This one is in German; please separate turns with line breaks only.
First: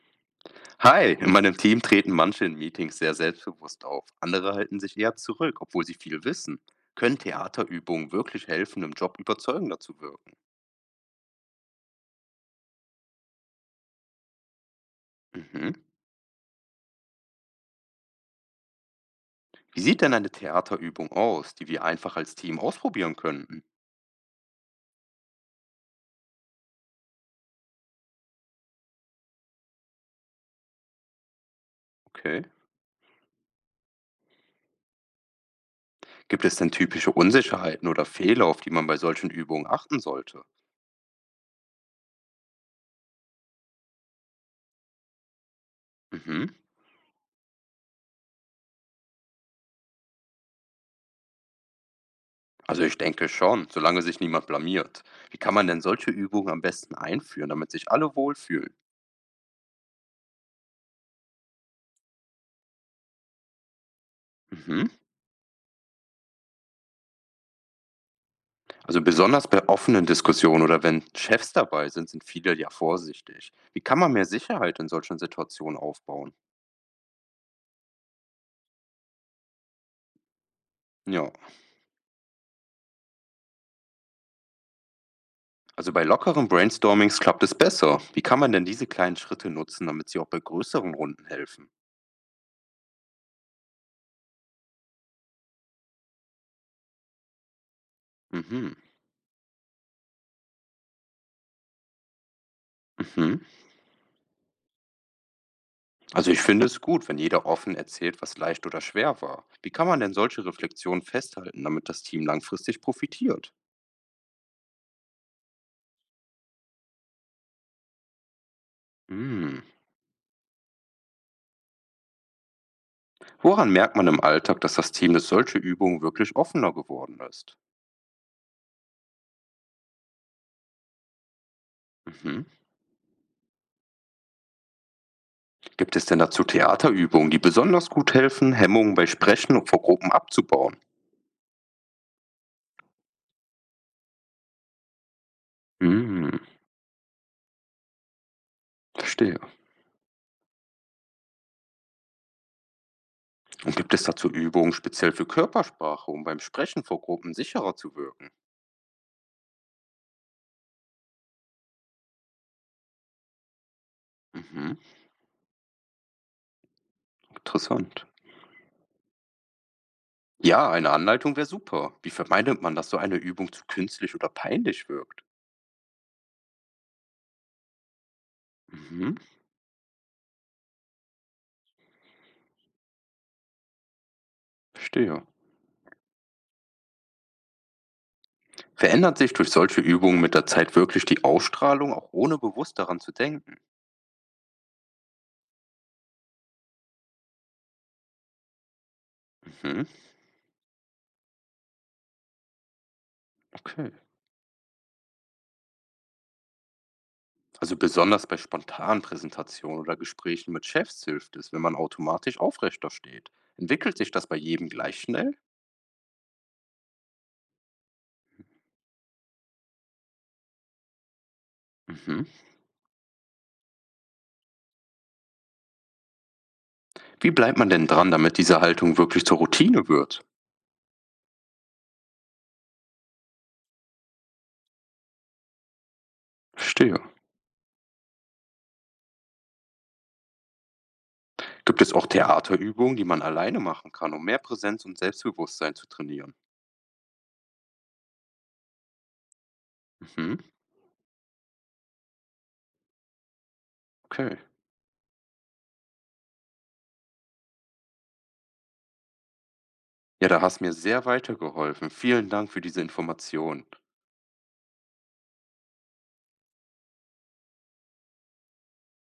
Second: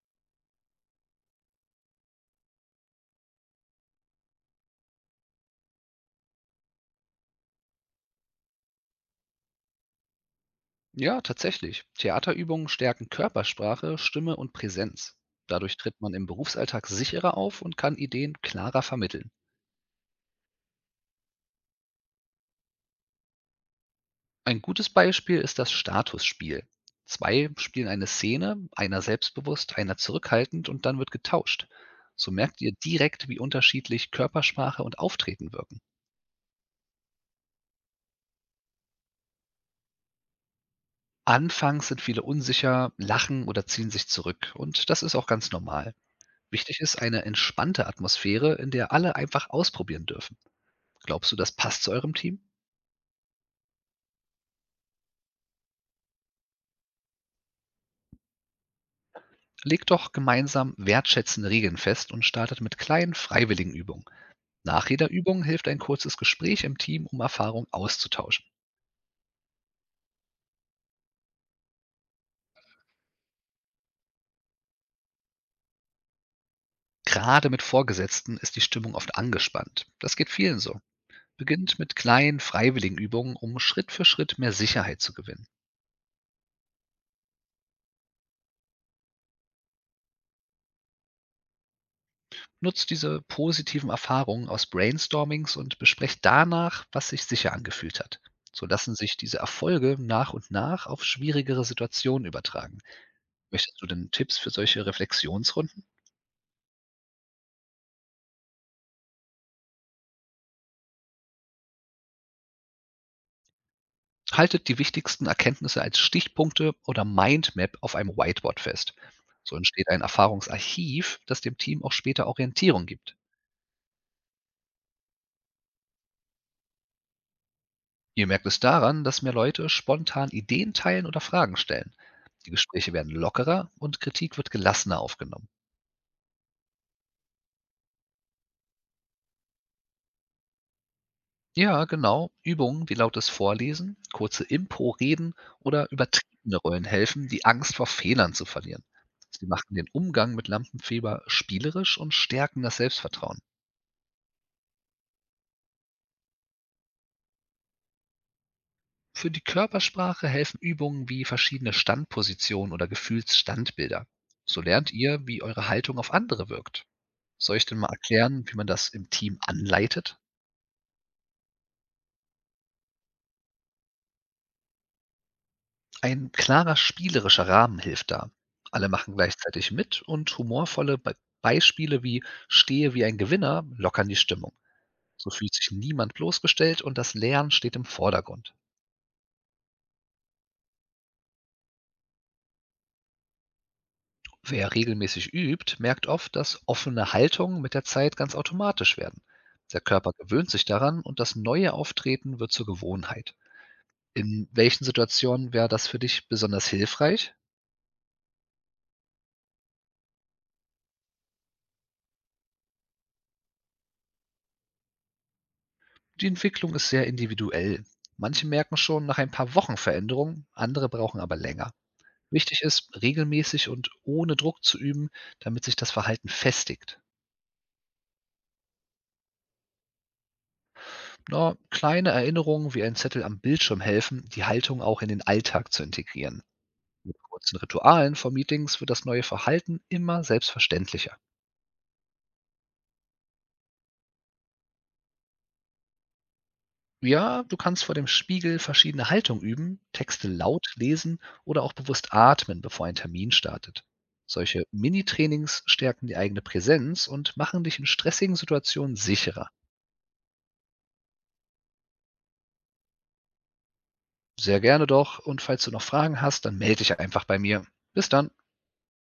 Hi, in meinem Team treten manche in Meetings sehr selbstbewusst auf, andere halten sich eher zurück, obwohl sie viel wissen. Können Theaterübungen wirklich helfen, im Job überzeugender zu wirken?
Ja, tatsächlich. Theaterübungen stärken Körpersprache, Stimme und Präsenz.
Mhm.
Dadurch tritt man im Berufsalltag sicherer auf und kann Ideen klarer vermitteln.
Wie sieht denn eine Theaterübung aus, die wir einfach als Team ausprobieren könnten?
Ein gutes Beispiel ist das Statusspiel. Zwei spielen eine Szene, einer selbstbewusst, einer zurückhaltend und dann wird getauscht. So
Okay.
merkt ihr direkt, wie unterschiedlich Körpersprache und Auftreten wirken.
Gibt es denn typische Unsicherheiten oder Fehler, auf die man bei solchen Übungen achten sollte?
Anfangs sind viele unsicher, lachen oder ziehen sich zurück und das ist auch ganz normal.
Mhm.
Wichtig ist eine entspannte Atmosphäre, in der alle einfach ausprobieren dürfen. Glaubst du, das passt zu eurem Team?
Also ich denke schon, solange sich niemand blamiert. Wie kann man denn solche Übungen am besten einführen, damit sich alle wohlfühlen?
Legt doch gemeinsam wertschätzende Regeln fest und startet mit kleinen freiwilligen Übungen.
Mhm.
Nach jeder Übung hilft ein kurzes Gespräch im Team, um Erfahrungen auszutauschen.
Also besonders bei offenen Diskussionen oder wenn Chefs dabei sind, sind viele ja vorsichtig. Wie kann man mehr Sicherheit in solchen Situationen aufbauen?
Gerade mit Vorgesetzten ist die Stimmung oft angespannt. Das geht vielen so.
Ja,
Beginnt mit kleinen freiwilligen Übungen, um Schritt für Schritt mehr Sicherheit zu gewinnen.
also bei lockeren Brainstormings klappt es besser. Wie kann man denn diese kleinen Schritte nutzen, damit sie auch bei größeren Runden helfen?
Nutzt diese positiven Erfahrungen aus Brainstormings und besprecht danach, was sich sicher angefühlt hat. So
Mhm,
lassen sich diese Erfolge nach und nach auf schwierigere Situationen übertragen.
mhm.
Möchtest du denn Tipps für solche Reflexionsrunden?
Also ich finde es gut, wenn jeder offen erzählt, was leicht oder schwer war. Wie kann man denn solche Reflexionen festhalten, damit das Team langfristig profitiert?
Haltet die wichtigsten Erkenntnisse als Stichpunkte oder Mindmap auf einem Whiteboard fest. So
Hm.
entsteht ein Erfahrungsarchiv, das dem Team auch später Orientierung gibt.
Woran merkt man im Alltag, dass das Team durch solche Übungen wirklich offener geworden ist?
Ihr merkt es daran, dass mehr Leute spontan Ideen teilen oder Fragen stellen.
Mhm.
Die Gespräche werden lockerer und Kritik wird gelassener aufgenommen.
Gibt es denn dazu Theaterübungen, die besonders gut helfen, Hemmungen bei Sprechen und vor Gruppen abzubauen?
Ja, genau. Übungen wie lautes Vorlesen, kurze Impro-Reden oder
Hm,
übertriebene Rollen helfen, die Angst vor Fehlern zu verlieren.
verstehe.
Sie machen den Umgang mit Lampenfieber spielerisch und stärken das Selbstvertrauen.
Und gibt es dazu Übungen speziell für Körpersprache, um beim Sprechen vor Gruppen sicherer zu wirken?
Für die Körpersprache helfen Übungen wie verschiedene Standpositionen oder Gefühlsstandbilder. So
Mhm,
lernt ihr, wie eure Haltung auf andere wirkt. Soll ich denn mal
interessant.
erklären, wie man das im Team anleitet?
Ja, eine Anleitung wäre super. Wie vermeidet man, dass so eine Übung zu künstlich oder peinlich wirkt?
Ein klarer spielerischer Rahmen hilft da. Alle machen
Mhm,
gleichzeitig mit und humorvolle Be Beispiele wie „Stehe wie ein Gewinner“ lockern die Stimmung.
verstehe.
So fühlt sich niemand bloßgestellt und das Lernen steht im Vordergrund.
Verändert sich durch solche Übungen mit der Zeit wirklich die Ausstrahlung, auch ohne bewusst daran zu denken?
Wer regelmäßig übt, merkt oft, dass offene Haltungen mit der Zeit ganz automatisch werden. Der
Mhm,
Körper gewöhnt sich daran und das neue Auftreten wird zur Gewohnheit.
okay.
In welchen Situationen wäre das für dich besonders hilfreich?
Also besonders bei spontanen Präsentationen oder Gesprächen mit Chefs hilft es, wenn man automatisch aufrechter steht. Entwickelt sich das bei jedem gleich schnell?
Die Entwicklung ist sehr individuell. Manche merken schon nach ein paar Wochen Veränderungen, andere brauchen aber länger.
Mhm.
Wichtig ist, regelmäßig und ohne Druck zu üben, damit sich das Verhalten festigt.
Wie bleibt man denn dran, damit diese Haltung wirklich zur Routine wird?
Na, kleine Erinnerungen wie ein Zettel am Bildschirm helfen, die Haltung auch in den Alltag zu integrieren.
Verstehe.
Mit kurzen Ritualen vor Meetings wird das neue Verhalten immer selbstverständlicher.
Gibt es auch Theaterübungen, die man alleine machen kann, um mehr Präsenz und Selbstbewusstsein zu trainieren?
Ja, du kannst vor dem Spiegel verschiedene Haltungen üben, Texte
Mhm.
laut lesen oder auch bewusst atmen, bevor ein Termin startet.
Okay.
Solche Mini-Trainings stärken die eigene Präsenz und machen dich in stressigen Situationen sicherer.
Ja, da hast mir sehr weitergeholfen. Vielen Dank für diese Information.
Sehr gerne doch und falls du noch Fragen hast, dann melde dich einfach bei mir. Bis dann.